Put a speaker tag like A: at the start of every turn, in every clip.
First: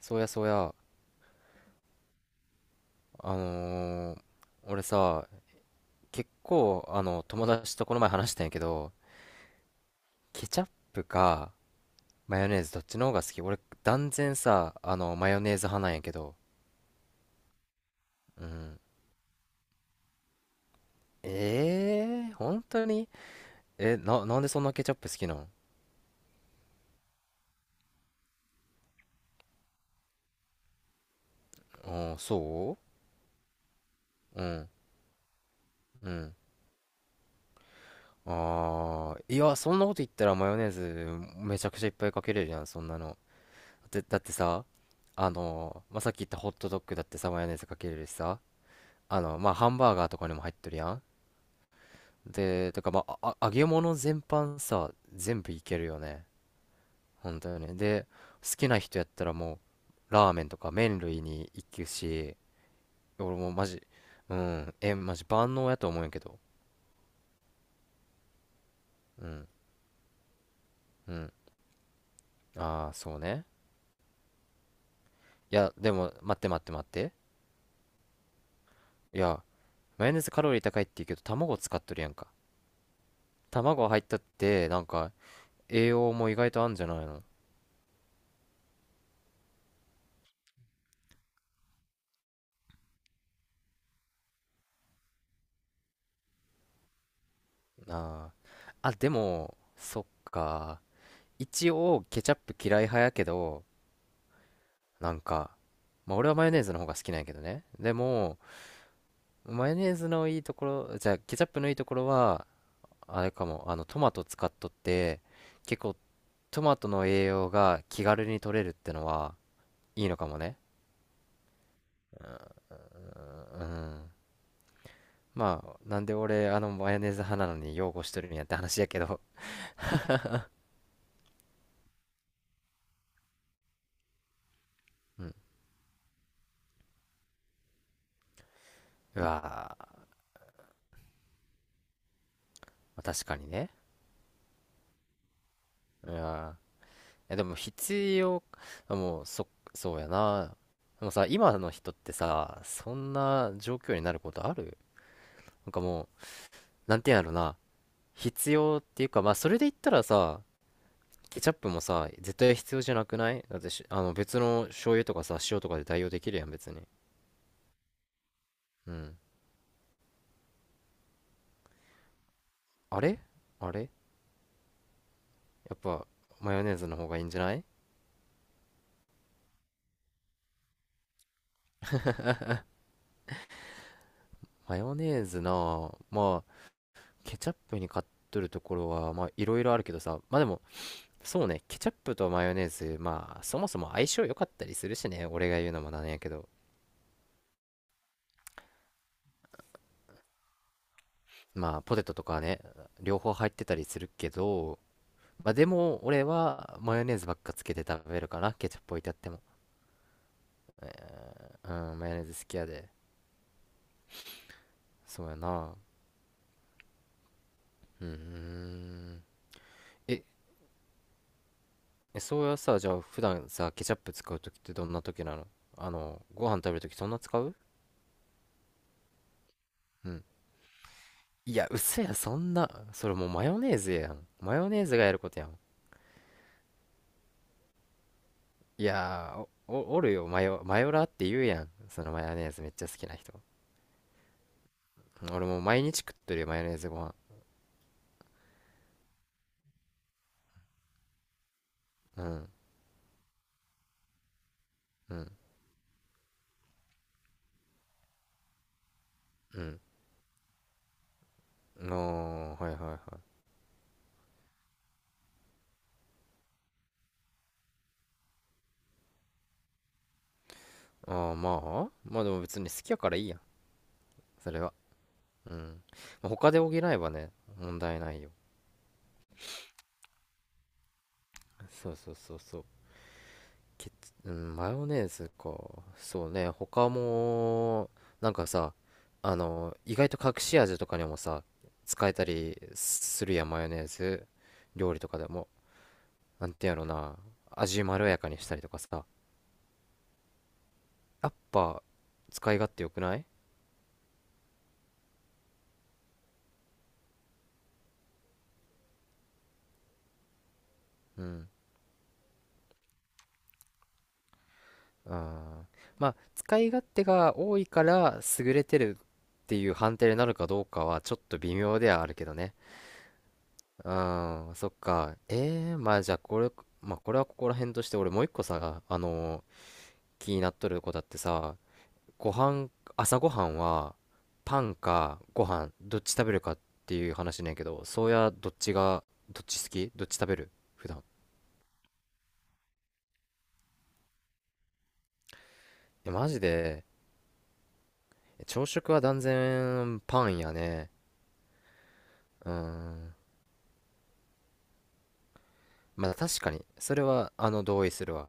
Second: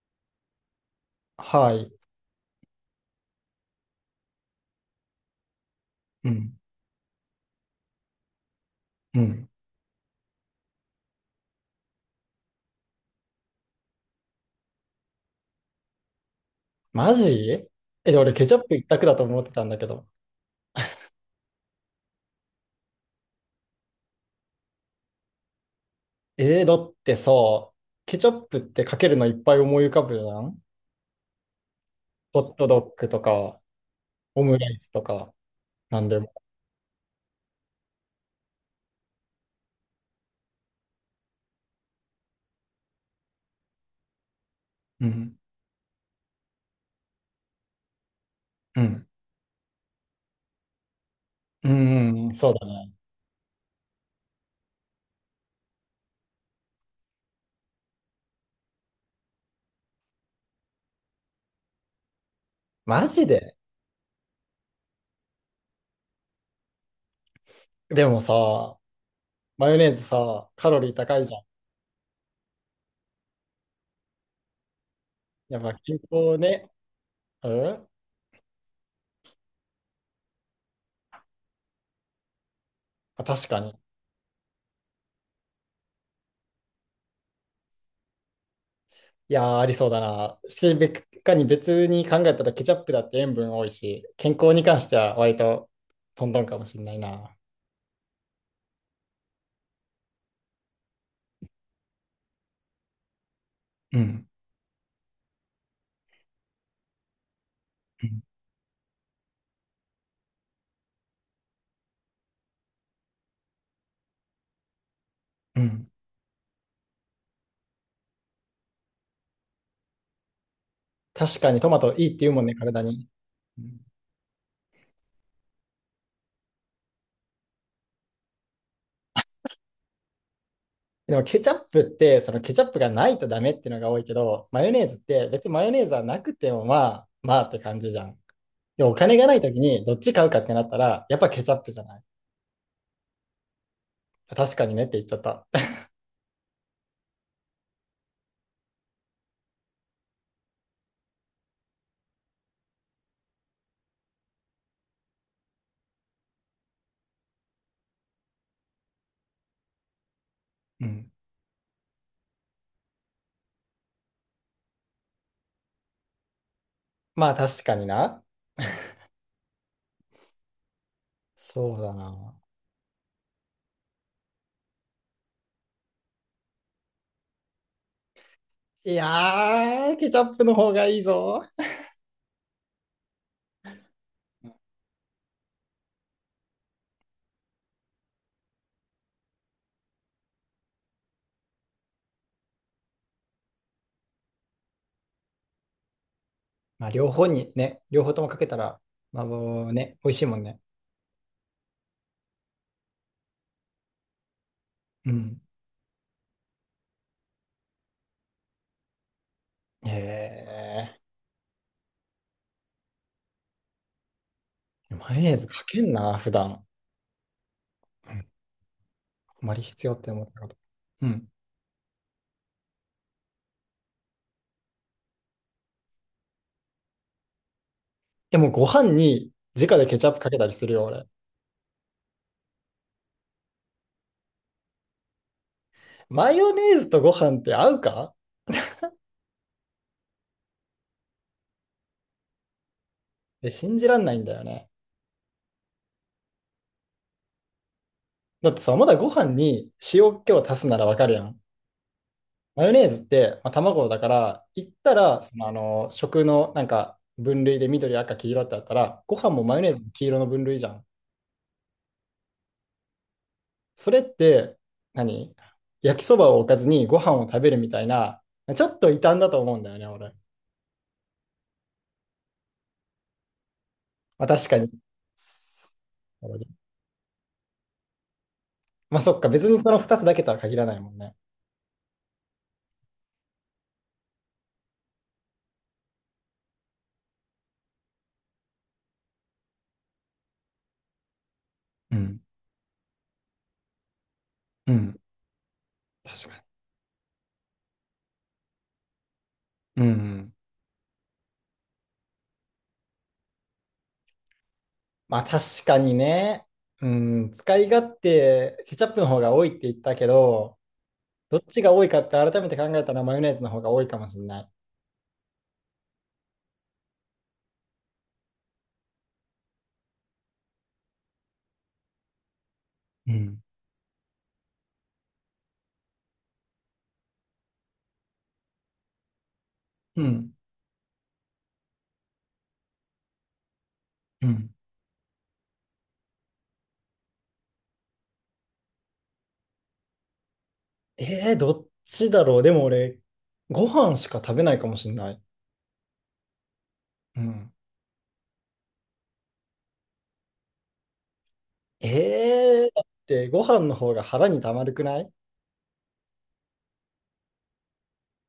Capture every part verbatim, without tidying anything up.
A: そうやそうや、
B: はい。
A: あのー俺さ、結
B: うん、
A: 構、あの、友達とこの前話したんやけど、
B: うん。
A: ケチャップかマヨネーズどっちの方が好き？俺、断然さ、あの、マヨネーズ派なんやけど、
B: マジえ、俺
A: う
B: ケチャップ
A: ん。
B: 一択だと思ってたんだけど。
A: えー、本当に？え、な、なんでそんなケチャップ好きなん？
B: えー、だってさ、ケチャップってかけるのいっぱい思い浮かぶじゃん。
A: あー、
B: ホットド
A: そ
B: ッグとか、
A: う。
B: オ
A: う
B: ムラ
A: ん、
B: イスとか、なん
A: う
B: でも。
A: ん。あー、いや、そんなこと言ったらマヨネーズめちゃくちゃいっぱいかけれるやん、そんなの。だって、だってさ、
B: う
A: あ
B: ん、
A: のまあ、さっき言ったホットドッグだってさ、マヨネーズかけれるしさ、
B: うん。
A: あの、まあ、ハンバーガーとかにも入ってるやん。
B: うん、うんそうだ
A: で、とか、
B: ね。
A: まあ、あ揚げ物全般さ、全部いけるよね。本当よね。で、好きな人やったらもう、ラーメンとか麺類に行くし、
B: マジ
A: 俺も
B: で。
A: マジ、うん、え、マジ万能やと思うんやけど。
B: でもさ、
A: うん、
B: マヨネーズさ、カロリー
A: う
B: 高い
A: ん。
B: じゃん。
A: ああ、そうね。い
B: やっ
A: や、
B: ぱ
A: で
B: 健
A: も、
B: 康
A: 待って待っ
B: ね。
A: て待って。
B: うんま
A: いや、マヨネーズカロリー高いって言うけど、卵使っとるやんか。
B: あ、確かに。
A: 卵入ったって、なんか、栄養も意外とあんじゃないの。
B: いやー、ありそうだな。し、べかに別に考えたらケチャップだって塩分多いし、健康に関しては割とトントンかもしれないな。
A: ああ。あ、でも、そっか。一応ケチャップ嫌い派やけど、
B: うん。
A: なんか、まあ俺はマヨネーズの方が好きなんやけどね。で
B: うん。
A: も、マヨネーズのいいところ、じゃあケチャップのいいところは、あれかも。あのトマト使っとって、
B: う
A: 結
B: ん、
A: 構トマトの栄養が気軽に取れるってのはいいのかもね。
B: 確かにトマトいいって言うもんね、体に。う
A: う
B: ん。
A: ん、まあなんで俺あのマヨネーズ派なのに擁護しとるんやって話やけど。
B: でもケチャップって、そのケチャップがないとダメっていうのが多いけど、マヨネーズっ
A: う
B: て
A: ん。
B: 別にマヨネーズはなくてもまあ、まあって感じじゃん。でお金
A: う
B: がない時に
A: わ
B: どっち買うかってなったら、やっぱケチャップじゃない？
A: ー、確かにね。
B: 確かにねって言っちゃった。
A: うん。え、でも必要、もう、そ、そうやな。でもさ、今の人ってさ、そんな状況になることある？なんかもう、なんていうんやろな。必要っていうか、まあ、それで言ったらさ、
B: うん、
A: ケチャップもさ、絶対必要じゃなくない？だってしあの、別の醤油とかさ、塩とかで代用できるやん、別に。
B: まあ確かにな。
A: う ん。
B: そうだな。
A: あれ、あれやっぱ、マヨネーズの方がいいんじゃない？
B: いやー、ケチャップの方がいいぞ。
A: マヨネーズな、あ、まあ、ケチャップに買っとるところは、まあ、いろいろあるけどさ、まあでも、そうね、ケチャップとマヨネーズ、まあ、そもそも相性良かったりするしね、俺が言うのもなんやけど、
B: まあ、両方にね、両方ともかけたら、まあ、もうね、美味しいもんね。
A: まあ、ポテトとかはね、両方入ってたりするけど、
B: うん。
A: まあ、でも、俺はマヨネーズばっかつけて食べるかな、ケチャップ置いてあっても。
B: え
A: え、うん、マヨネーズ好きやで。
B: ー、マヨ
A: そう
B: ネー
A: や
B: ズか
A: な。
B: けんな、普段。
A: うー
B: うん、
A: ん。
B: あまり必要って思
A: え、
B: ったこと。うん。
A: え、そうやさ、じゃあ、普段さ、ケチャップ使うときってどんなときなの？あの、ご飯食べるときそんな使う？
B: でも、ご飯に直でケチ
A: う
B: ャップ
A: ん。
B: かけたりするよ、俺。
A: いや、嘘や、そんな。それもうマヨネーズやん。マヨネーズがやることやん。
B: マヨネーズとご飯って合うかっ
A: いやー、お、おおるよ、マヨ、マヨラーって言うやん、そのマヨネーズめっちゃ好きな人。
B: て信じらんないんだよね。
A: うん、俺もう毎日食ってるよ、マヨネーズご飯。
B: だってさ、まだご飯に塩気を足すならわかるやん。
A: うん、
B: マヨネーズって、まあ、卵だから、言った
A: う
B: ら、そ
A: ん、
B: の、あの、食のなんか分類で緑、赤、黄色ってあったら、ご飯もマヨ
A: う
B: ネーズ
A: ん、
B: も黄色の分類じゃん。
A: のーはいはいはい。
B: それって、何、焼きそばを置かずにご飯を食べるみたいな、ちょっと異端だと思うんだよね、俺。
A: あー、まあまあでも別に好きやからいいやん。
B: まあ、確
A: そ
B: か
A: れ
B: に。
A: は。うん、ま
B: な
A: あ
B: るほ
A: 他で
B: ど。
A: 補えばね問題ないよ。
B: まあ、そっか、別にそのふたつだけとは限らないもんね。
A: そうそうそうそう。ケチ、うん、マヨネーズか、そうね他も、なんかさ、あの意外と隠し味とかにもさ
B: う
A: 使え
B: ん。
A: たりするやん、マヨネーズ。
B: う
A: 料
B: ん。
A: 理とかでも、
B: 確か
A: なんてやろな、味まろやかにしたりとかさ、
B: に。うん。
A: やっぱ使い勝手良くない？
B: まあ、確かにね。うん。使い勝手、ケチャップの方が多いって言ったけど、
A: う
B: どっ
A: ん。
B: ちが多いかって改めて考えたらマヨネーズの方が多いかもしれない。
A: あー、まあ、使い勝手が多いから優れてるっていう判定になるかどうかはちょっと微妙ではあるけどね。
B: うん。
A: うん、そっか。えー、まあじゃあこれ、まあこれはここら辺として。俺もういっこさ、あのー
B: う
A: 気
B: ん。
A: になっとる子だってさ、ご飯、朝ごはんは
B: うん。
A: パンかご飯どっち食べるかっていう話ねんけど。そうや、どっちが、どっち好き？どっち食べる普段？
B: えー、どっちだろう。でも俺、ご飯しか食べないかもしれない。
A: え、マジで？
B: うん。
A: 朝食は断然パンやね。う
B: えー、だっ
A: ん、
B: てご飯の方が腹にたまるくない？
A: まあ確かにそれはあの同意するわ。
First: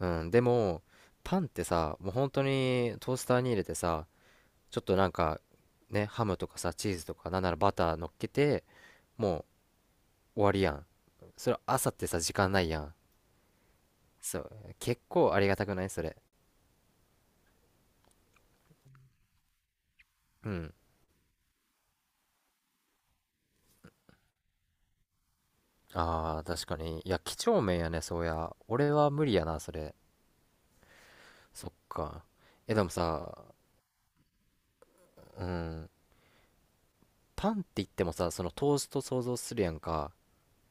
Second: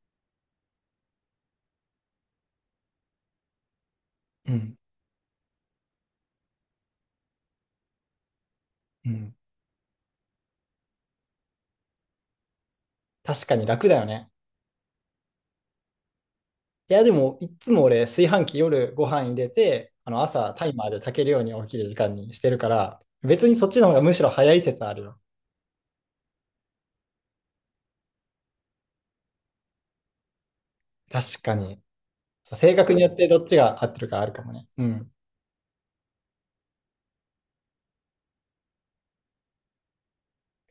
A: うんでも、パンってさ、もう本当にトースターに入れてさ、
B: うん。
A: ちょっとなんかね、ハムとかさチーズとかなんならバター乗っけて
B: うん。
A: もう終わりやん。それ朝ってさ時間ないやん。
B: 確かに楽だよね。
A: そう結構ありがたくないそれ？
B: いや、でも、いっつも俺、炊飯器夜ご飯入れて、あの
A: う
B: 朝タイ
A: ん、
B: マーで炊けるように起きる時間にしてるから、別にそっちの方がむしろ早い説あるよ。
A: あー確かに。いや几帳面やね、そうや、俺は無理やなそれ。
B: 確か
A: そっ
B: に。
A: か。え、
B: 性
A: でも
B: 格によって
A: さ、
B: どっちが合ってるかあるかもね。うん。
A: うん、パンって言ってもさ、そのトースト想像するやんか。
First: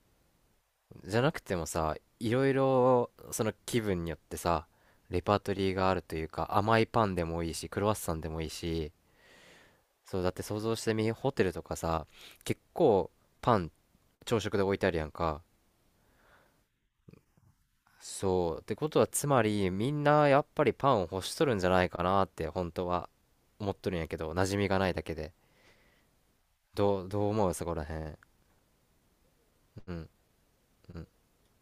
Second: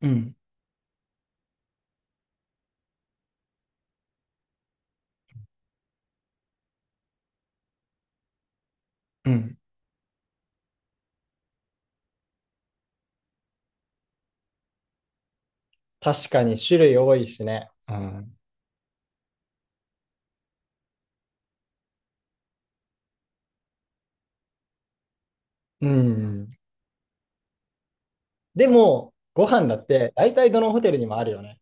B: うん。
A: じゃなくてもさ、いろいろその気分によってさ、レパートリーがあるというか、甘いパンでもいいしクロワッサンでもいいし。
B: うん、
A: そうだって想像してみ、ホテルとかさ、結構パン朝食で置いてあるやんか。
B: 確かに種類多いしね。うん。
A: そう。ってことは、つまり、みんなやっぱりパンを欲しとるんじゃないかなって、本当は思っとるんやけど、馴染みがないだけで。
B: うん。
A: どう、どう思うそこらへん？
B: でも、ご飯だっ
A: うん、
B: て大体どのホテル
A: う
B: に
A: ん。
B: もあるよね。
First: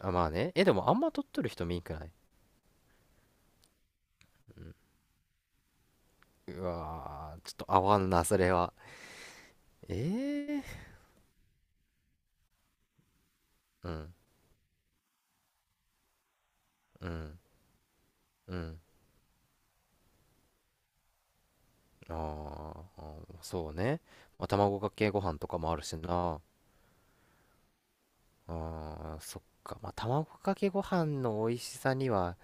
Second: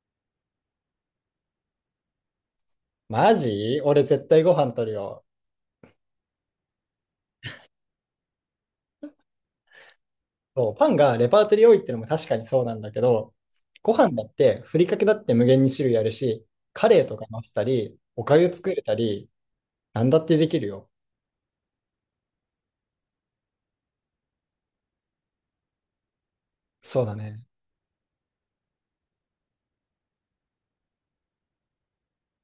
A: あ、まあね。え、でもあんま取っとる人見んくない？
B: マジ俺絶対ご
A: う
B: 飯
A: ん、
B: 取るよ。
A: うわー、ちょっと合わんな、それは。え
B: そう、
A: ー、
B: パンがレパートリー多いってのも確かにそうなんだけど、
A: う
B: ご飯
A: ん、
B: だってふりかけだって無限に種類あるし、カレ
A: う
B: ーとか
A: ん、
B: 乗せたり、おかゆ
A: う
B: 作
A: ん。
B: れたり、なんだってできるよ。
A: あー、あーそうね。まあ、卵かけご飯とかもあるしな。
B: そうだね。
A: あー、そっか。まあ、卵かけご飯の美味しさには、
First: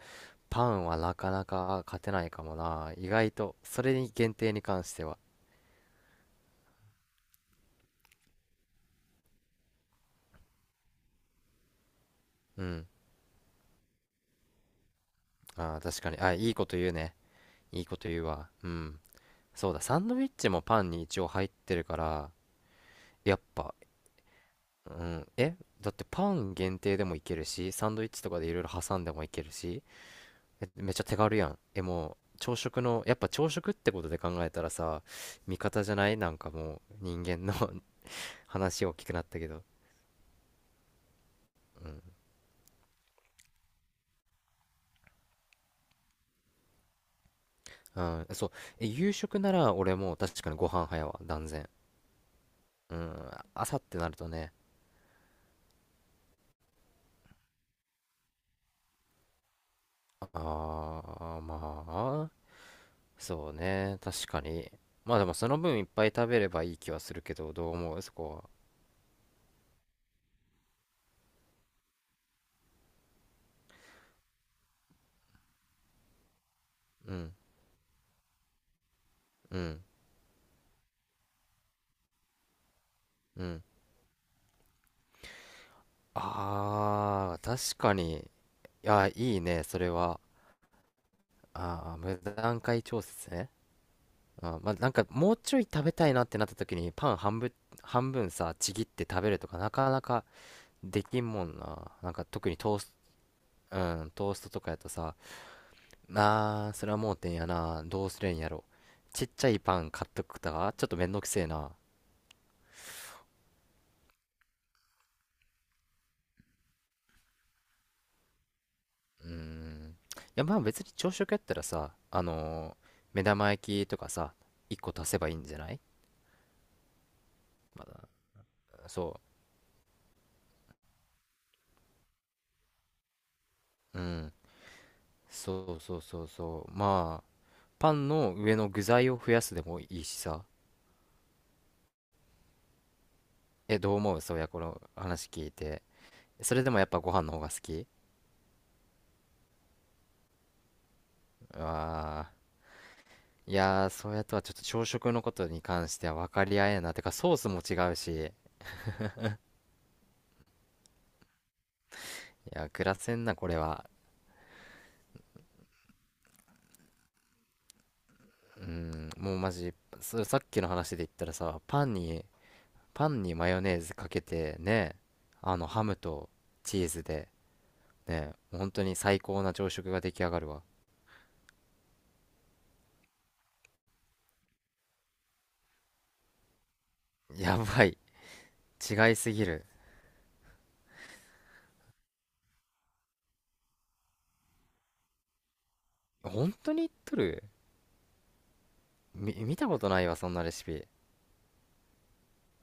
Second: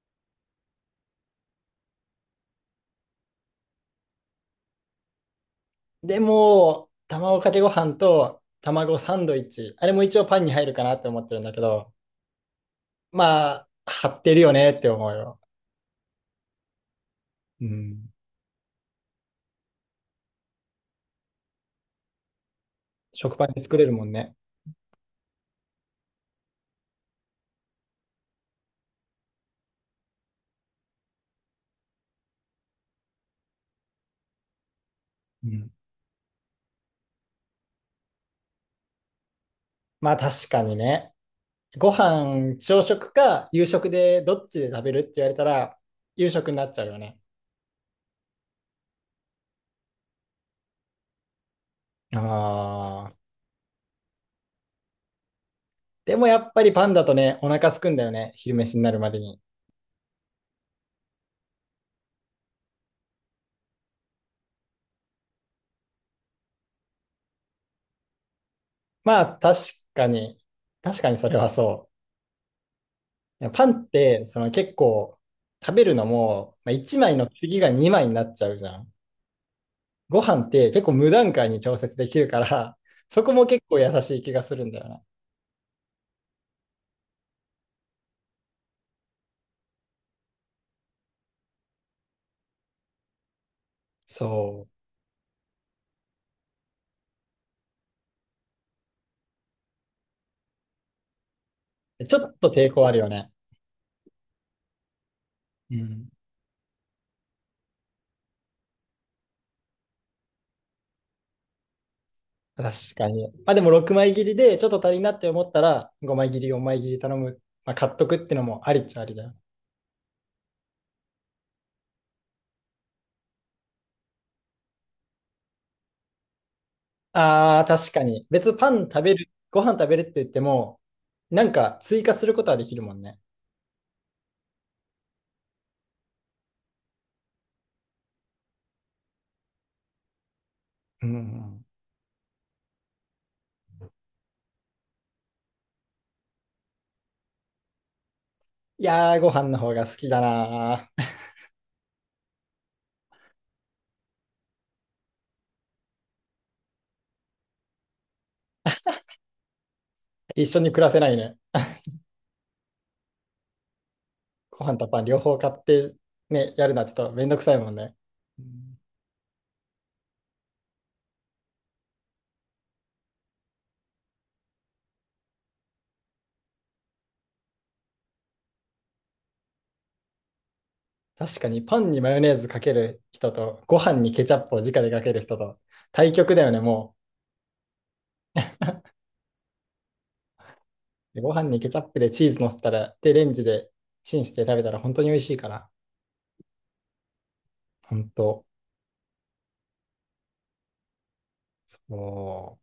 A: パンはなかなか勝てないかもな。意外と、それに限定に関しては。
B: でも、卵かけご飯と卵サンドイッチ、あれも一応パンに入るかなって思ってるんだけど、
A: うん。
B: まあ、張ってるよねって思うよ。
A: ああ、確かに。あ、いいこと言うね。
B: う
A: いいこ
B: ん。
A: と言うわ。うん。そうだ、サンドイッチもパンに一応入ってるから、や
B: 食
A: っ
B: パンで
A: ぱ、
B: 作れるもんね。
A: うん。え、だってパン限定でもいけるし、サンドイッチとかでいろいろ挟んでもいけるし、えめっちゃ手軽やん。え、もう、朝食の、やっぱ朝食ってことで考えたらさ、
B: う
A: 味
B: ん。
A: 方じゃない？なんかもう、人間の。 話大きくなったけど。
B: まあ確かにね。
A: う
B: ご
A: ん、
B: 飯、朝食か夕食でどっちで食べるって言われたら、夕食になっちゃうよね。
A: うん、そう。え、夕食なら俺もう確かにご飯早わ、断然。う
B: ああ。
A: ん、朝ってなるとね、
B: でもやっぱりパンだとね、お腹空くんだよね。昼飯になるまでに。
A: あー、まあ、そうね、確かに。まあでもその分いっぱい食べればいい気はするけど、どう思うそこは？
B: まあ確かに、確かにそれはそう。いやパンって、その結構、食べるのも、まあ、1
A: う
B: 枚の
A: ん、
B: 次がにまいになっちゃうじゃん。
A: うん、
B: ご飯って結構無段階に調節できるから、そこ
A: う
B: も
A: ん。
B: 結構優しい気がするんだよな。
A: あー、確かに。いや、いいね、それは。あー、無段階調節ね。あ、
B: そ
A: ま
B: う。
A: あ、なんかもうちょい食べたいなってなった時にパン半分、半分さちぎって食べるとかなかなかできんもんな。なん
B: ち
A: か
B: ょっ
A: 特
B: と
A: に
B: 抵
A: トー
B: 抗あ
A: ス、
B: るよね。
A: うん、トーストとかやとさ、
B: うん。
A: なあー、それは盲点やな。どうすりゃいいんやろ。ちっちゃいパン買っとくとか、ちょっとめんどくせえな。
B: 確かに。まあでもろくまい切りでちょっと足りんなって思ったらごまい切り、よんまい切り頼む。まあ買っとくってのもありっちゃありだ
A: うー
B: よ。
A: ん。いや、まあ別に朝食やったらさ、あのー目玉焼きとかさ、いっこ足せばいいんじゃない？
B: ああ、
A: ま
B: 確かに。
A: だ、
B: 別にパン食べ
A: そ
B: る、ご飯食べるって言っても、なんか追加することはできるもんね。
A: う。うん。そうそうそうそう。まあ、パンの上の具材を増やすでもいいしさ。
B: うん、うん。
A: え、どう思うそういや、この話聞いて。それでもやっぱご飯の方が好き？
B: いやー、ご飯の方が好きだなー。
A: ああー。いやー、そうやとはちょっと朝食のことに関しては分かり合えんな。てか、ソースも違うし、
B: 一緒に暮らせないね。
A: いや、暮らせんな、これは。
B: ご飯とパン両方買ってね、やるのはちょっとめんどくさいもんね。う
A: う
B: ん、
A: ん、もうマジ、そ、さっきの話で言ったらさ、パンに、パンにマヨネーズかけて、ね、あの、ハムとチーズで、ね、本当に最高な朝食が出来上がるわ。
B: 確かにパンにマヨネーズかける人と、ご飯にケチャップを直でかける人と、対極だよね、も
A: やばい、違いすぎる。
B: う。ご飯にケチャップでチーズ乗せたら、で、レンジでチンして食べたら本当に美味しいから。
A: 本当に言っとる？
B: 本当。
A: み、見たことないわ、そんなレシピ。
B: そう